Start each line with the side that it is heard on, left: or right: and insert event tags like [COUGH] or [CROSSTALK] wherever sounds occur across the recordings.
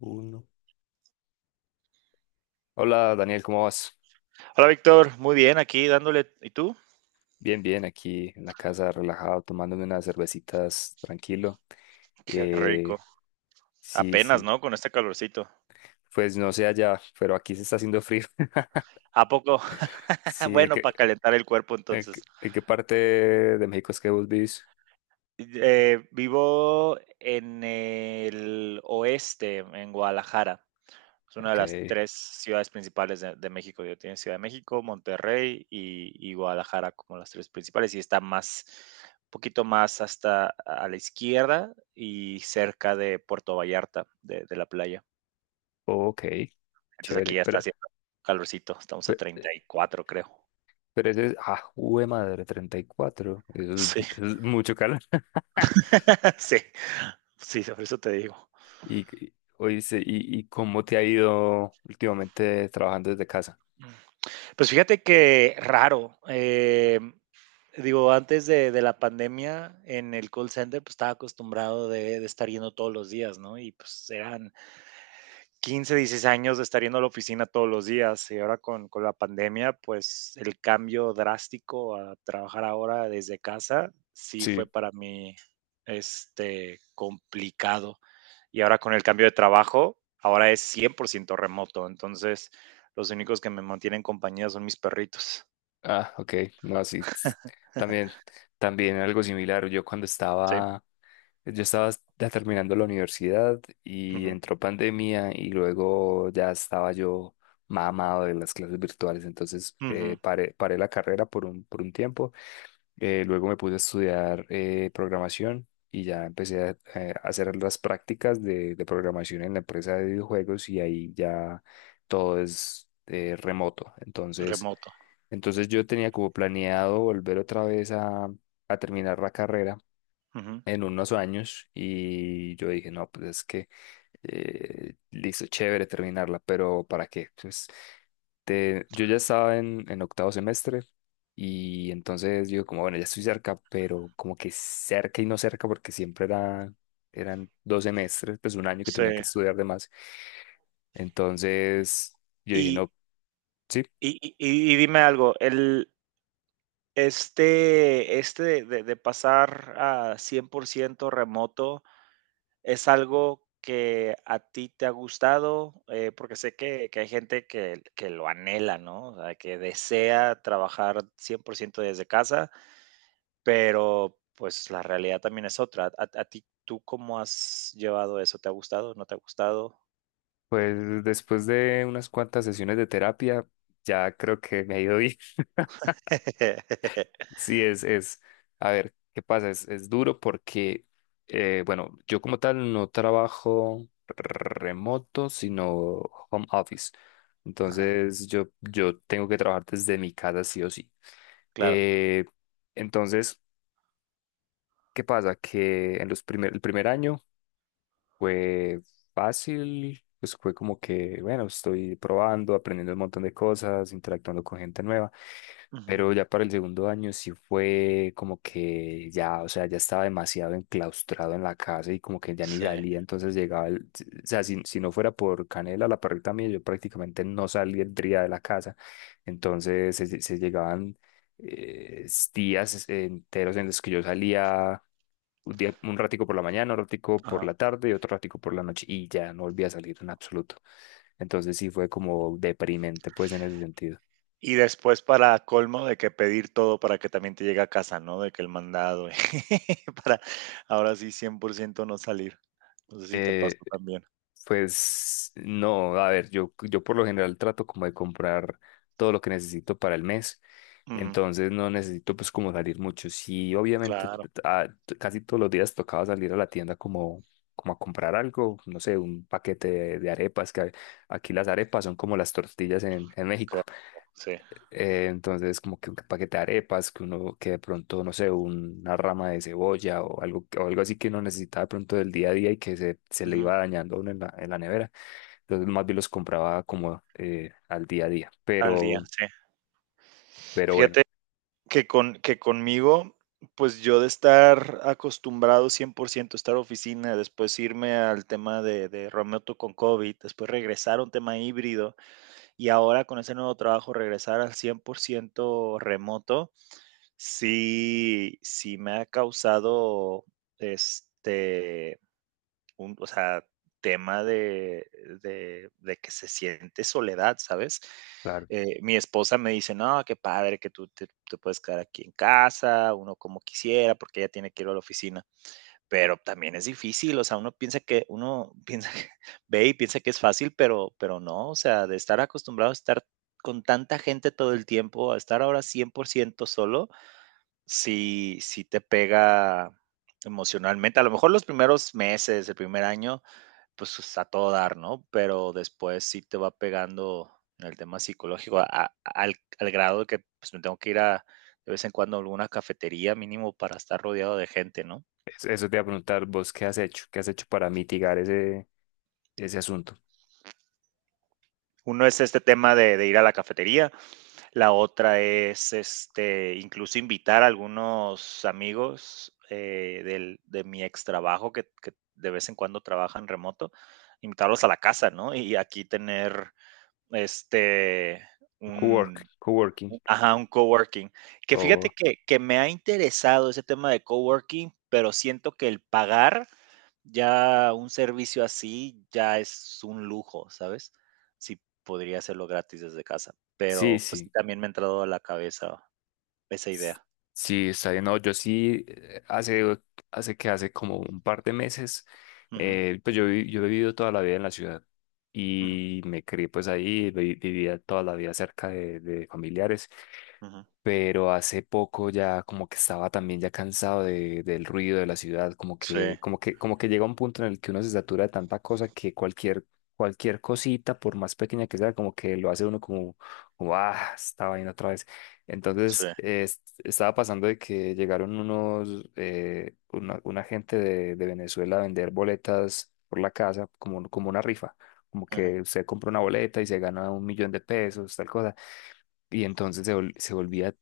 left: Uno. Hola Daniel, ¿cómo vas?
right: Hola Víctor, muy bien aquí dándole. ¿Y tú?
left: Bien, bien, aquí en la casa, relajado, tomándome unas cervecitas, tranquilo.
right: Qué
left: Eh,
right: rico.
left: sí,
right: Apenas,
left: sí,
right: ¿no? Con este calorcito.
left: pues no sé allá, pero aquí se está haciendo frío. [LAUGHS]
right: ¿A poco? [LAUGHS]
left: Sí, ¿en
right: Bueno, para
left: qué,
right: calentar el cuerpo
left: en
right: entonces.
left: qué- en qué parte de México es que vos vivís?
right: Vivo en el oeste, en Guadalajara. Es una de
left: Ok,
right: las tres ciudades principales de México. Yo tengo Ciudad de México, Monterrey y Guadalajara como las tres principales. Y está más, un poquito más hasta a la izquierda y cerca de Puerto Vallarta, de la playa.
left: ok,
right: Entonces aquí
left: chévere,
right: ya está haciendo calorcito, estamos a
left: pe-
right: 34 creo.
left: pero, eso es, ah, jue madre, 34, eso es,
right: Sí,
left: eso es mucho calor.
right: [LAUGHS] sí, sí, sobre eso te digo.
left: Y, y, oíste, ¿y cómo te ha ido últimamente trabajando desde casa?
right: Pues fíjate que raro. Digo, antes de la pandemia en el call center, pues estaba acostumbrado de estar yendo todos los días, ¿no? Y pues eran 15, 16 años de estar yendo a la oficina todos los días. Y ahora con la pandemia, pues el cambio drástico a trabajar ahora desde casa, sí fue para mí, complicado. Y ahora con el cambio de trabajo, ahora es 100% remoto. Entonces, los únicos que me mantienen compañía son mis perritos.
left: Ah, ok, no, también, también algo similar. Yo cuando
right: Sí.
left: estaba, yo estaba ya terminando la universidad y
right: Ujú,
left: entró pandemia y luego ya estaba yo mamado de las clases virtuales. Entonces
right: ujú,
left: paré la carrera por un tiempo luego me puse a estudiar programación y ya empecé a hacer las prácticas de programación en la empresa de videojuegos y ahí ya todo es remoto. Entonces,
right: remoto.
left: entonces yo tenía como planeado volver otra vez a terminar la carrera
right: Ujú,
left: en unos años y yo dije, no, pues es que listo, chévere terminarla, pero ¿para qué? Pues, yo ya estaba en octavo semestre y entonces digo como, bueno, ya estoy cerca, pero como que cerca y no cerca porque siempre eran 2 semestres, pues un año que
right: sí.
left: tenía que estudiar de más. Entonces yo dije,
right: Y,
left: no, sí,
right: y- y- y dime algo, este de pasar a 100% remoto es algo que a ti te ha gustado, porque sé que hay gente que lo anhela, ¿no? O sea, que desea trabajar 100% desde casa. Pero, pues, la realidad también es otra. ¿A ti tú cómo has llevado eso? ¿Te ha gustado? ¿No te ha gustado?
left: pues después de unas cuantas sesiones de terapia, ya creo que me ha ido bien.
right: [LAUGHS]
left: Sí, a ver, ¿qué pasa? Es duro porque, bueno, yo como tal no trabajo remoto, sino home office.
right: Ajá,
left: Entonces, yo tengo que trabajar desde mi casa sí o sí.
right: claro.
left: Eh, entonces, ¿qué pasa? Que en el primer año fue fácil, pues fue como que, bueno, estoy probando, aprendiendo un montón de cosas, interactuando con gente nueva.
right: Ujú.
left: Pero ya para el segundo año sí fue como que ya, o sea, ya estaba demasiado enclaustrado en la casa y como que ya ni
right: Sí,
left: salía, entonces llegaba, o sea, si no fuera por Canela, la perrita mía, yo prácticamente no saldría de la casa, entonces se llegaban eh, días enteros en los que yo salía un día, un ratico por la mañana, un ratico por
right: ajá.
left: la tarde y otro ratico por la noche y ya no volvía a salir en absoluto, entonces sí fue como deprimente pues en ese sentido.
right: Y después para colmo de que pedir todo para que también te llegue a casa, ¿no? De que el mandado [LAUGHS] para ahora sí 100% no salir. No sé si te pasó también.
left: Pues no, a ver, yo por lo general trato como de comprar todo lo que necesito para el mes,
right: Ujú,
left: entonces no necesito pues como salir mucho. Sí, obviamente
right: claro,
left: casi todos los días tocaba salir a la tienda como, como a comprar algo, no sé, un paquete de arepas, aquí las arepas son como las tortillas en México.
right: claro, sí.
left: Entonces, como que un paquete de arepas, que uno, que de pronto, no sé, una rama de cebolla o algo así que uno necesitaba de pronto del día a día y que se le
right: Ujú,
left: iba dañando a uno en la nevera. Entonces, más bien los compraba como al día a día.
right: al día,
left: Pero,
right: sí.
left: pero bueno,
right: Fíjate que conmigo, pues yo de estar acostumbrado 100% a estar oficina, después irme al tema de remoto con COVID, después regresar a un tema híbrido y ahora con ese nuevo trabajo regresar al 100% remoto, sí, sí me ha causado este un, o sea, tema de que se siente soledad, ¿sabes?
left: claro.
right: Mi esposa me dice, no, qué padre que tú te puedes quedar aquí en casa, uno como quisiera, porque ella tiene que ir a la oficina, pero también es difícil, o sea, uno piensa que, uno [LAUGHS] piensa que, ve y piensa que es fácil, pero no, o sea, de estar acostumbrado a estar con tanta gente todo el tiempo, a estar ahora 100% solo, sí, sí te pega emocionalmente, a lo mejor los primeros meses, el primer año, pues, a todo dar, ¿no? Pero después sí te va pegando en el tema psicológico al grado de que, pues, me tengo que ir a de vez en cuando a alguna cafetería mínimo para estar rodeado de gente, ¿no?
left: Eso te iba a preguntar, vos, ¿qué has hecho? ¿Qué has hecho para mitigar ese asunto?
right: Uno es este tema de ir a la cafetería, la otra es, incluso invitar a algunos amigos, del de mi extrabajo que de vez en cuando trabajan remoto, invitarlos a la casa, ¿no? Y aquí tener, este, un.
left: Coworking.
right: Ajá, un coworking. Que
left: O,
right: fíjate que me ha interesado ese tema de coworking, pero siento que el pagar ya un servicio así ya es un lujo, ¿sabes? Sí, podría hacerlo gratis desde casa,
left: sí,
right: pero, pues, sí
left: sí.
right: también me ha entrado a la cabeza esa idea.
left: Sí, está bien. No, yo sí, hace como un par de meses,
right: Ujú,
left: pues yo he vivido toda la vida en la ciudad
right: ujú,
left: y me crié pues ahí, vivía toda la vida cerca de familiares,
right: ujú.
left: pero hace poco ya como que estaba también ya cansado de, del ruido de la ciudad,
right: Sí,
left: como que llega un punto en el que uno se satura de tanta cosa que cualquier cosita, por más pequeña que sea, como que lo hace uno como ah, esta vaina otra vez.
right: sí,
left: Entonces, estaba pasando de que llegaron una gente de Venezuela a vender boletas por la casa, como una rifa. Como
right: ujú.
left: que usted compra una boleta y se gana 1 millón de pesos, tal cosa. Y entonces se volvía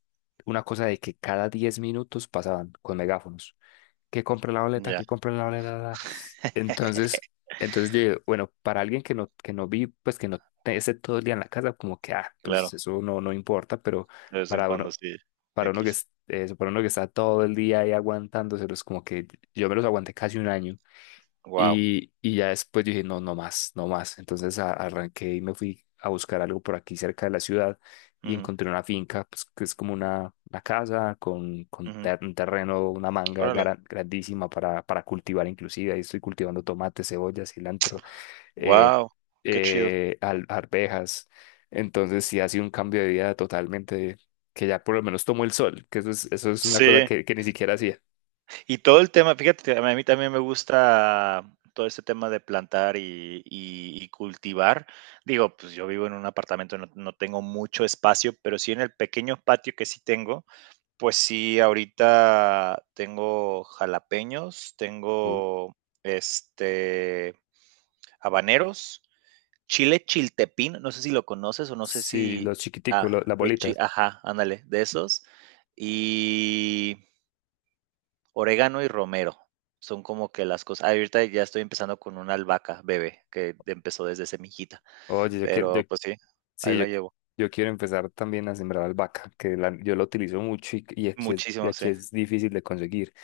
left: una cosa de que cada 10 minutos pasaban con megáfonos. Que compre la boleta,
right: Ya,
left: que compre la boleta. La". Entonces, yo, digo, bueno, para alguien que no vi, pues que no te- esté todo el día en la casa, como que, ah, pues
right: claro,
left: eso no, no importa, pero
right: de vez en
left: para
right: cuando
left: uno,
right: sí, X.
left: para uno que está todo el día ahí aguantándoselos, como que yo me los aguanté casi un año.
right: Wow.
left: Y ya después dije, no, no más, no más. Entonces arranqué y me fui a buscar algo por aquí cerca de la ciudad y
right: Ujú,
left: encontré una finca, pues, que es como una casa con,
right: ujú.
left: un terreno, una manga
right: Órale,
left: grandísima para cultivar inclusive. Ahí estoy cultivando tomate, cebolla, cilantro, eh,
right: wow, qué chido.
left: arvejas. Entonces sí ha sido un cambio de vida totalmente, que ya por lo menos tomo el sol, que eso es una cosa
right: Sí.
left: que ni siquiera hacía.
right: Y todo el tema, fíjate, a mí también me gusta todo este tema de plantar y cultivar. Digo, pues yo vivo en un apartamento, no, no tengo mucho espacio, pero sí en el pequeño patio que sí tengo, pues sí, ahorita tengo jalapeños,
left: Uh,
right: tengo este habaneros, chile chiltepín, no sé si lo conoces o no sé
left: Sí,
right: si,
left: los chiquiticos,
right: ah,
left: las
right: los chi,
left: bolitas.
right: ajá, ándale, de esos. Y orégano y romero, son como que las cosas. Ahorita ya estoy empezando con una albahaca bebé, que empezó desde semillita,
left: Oye, yo quiero,
right: pero pues sí, ahí
left: Sí, yo,
right: la llevo.
left: yo quiero empezar también a sembrar albahaca, que yo la utilizo mucho, y
right: Muchísimo, sí.
left: aquí es difícil de conseguir.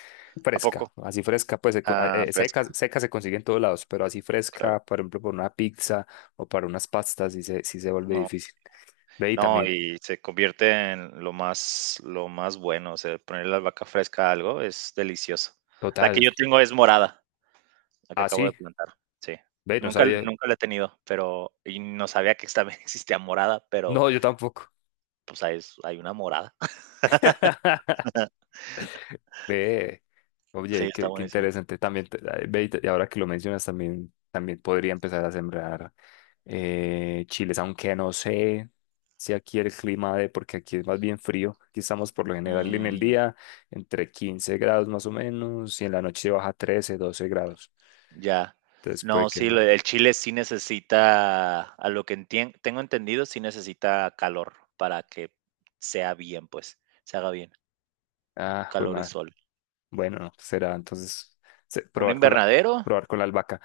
right: ¿A
left: Fresca,
right: poco?
left: así fresca, pues
right: Ah,
left: seca,
right: fresca,
left: seca se consigue en todos lados, pero así
right: claro.
left: fresca, por ejemplo, para una pizza o para unas pastas, sí se vuelve
right: No,
left: difícil. Ve y
right: no,
left: también,
right: y se convierte en lo más bueno, o sea, poner la albahaca fresca a algo es delicioso. La
left: total.
right: que yo tengo es morada, la que
left: Ah,
right: acabo de
left: sí,
right: plantar, sí.
left: ve, no
right: Nunca
left: sabía.
right: nunca la he tenido, pero y no sabía que también [LAUGHS] existía morada, pero,
left: No, yo tampoco.
right: pues, hay una morada. [LAUGHS]
left: [LAUGHS] Ve,
right: Sí,
left: oye,
right: está
left: qué
right: buenísimo.
left: interesante. Ve, y ahora que lo mencionas, también podría empezar a sembrar chiles, aunque no sé si aquí el clima de, porque aquí es más bien frío, aquí estamos por lo general en el
right: Mm,
left: día entre 15 grados más o menos y en la noche baja 13, 12 grados.
right: ya.
left: Entonces puede
right: No,
left: que
right: sí,
left: no.
right: lo el chile sí necesita, a lo que entien tengo entendido, sí necesita calor para que sea bien, pues, se haga bien,
left: Ah, jue
right: calor y
left: madre.
right: sol.
left: Bueno, no, será entonces se-
right: ¿Un
left: probar con la,
right: invernadero?
left: probar con la albahaca.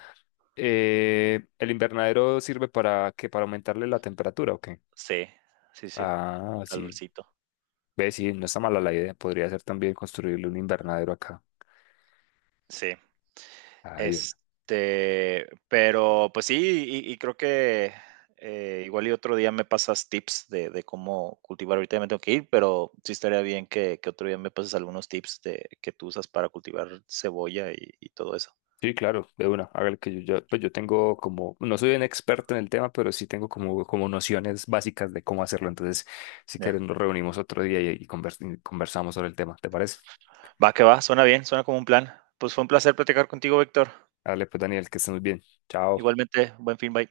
left: ¿El invernadero sirve Para aumentarle la temperatura o qué?
right: Sí, sí, sí,
left: Ah, sí.
right: calorcito,
left: Ve, sí, no está mala la idea. Podría ser también construirle un invernadero acá.
right: sí.
left: Ay,
right: Este, pero pues sí, y creo que, igual y otro día me pasas tips de cómo cultivar. Ahorita ya me tengo que ir, pero sí estaría bien que otro día me pases algunos tips de que tú usas para cultivar cebolla y todo eso.
left: sí, claro, de una. Hágale que yo ya, pues yo tengo como, no soy un experto en el tema, pero sí tengo como, como nociones básicas de cómo hacerlo. Entonces, si quieres,
right: Ya.
left: nos reunimos otro día y conversamos sobre el tema. ¿Te parece?
right: Va que va, suena bien, suena como un plan. Pues fue un placer platicar contigo, Víctor.
left: Dale, pues, Daniel, que estés muy bien. Chao.
right: Igualmente, buen fin, bye.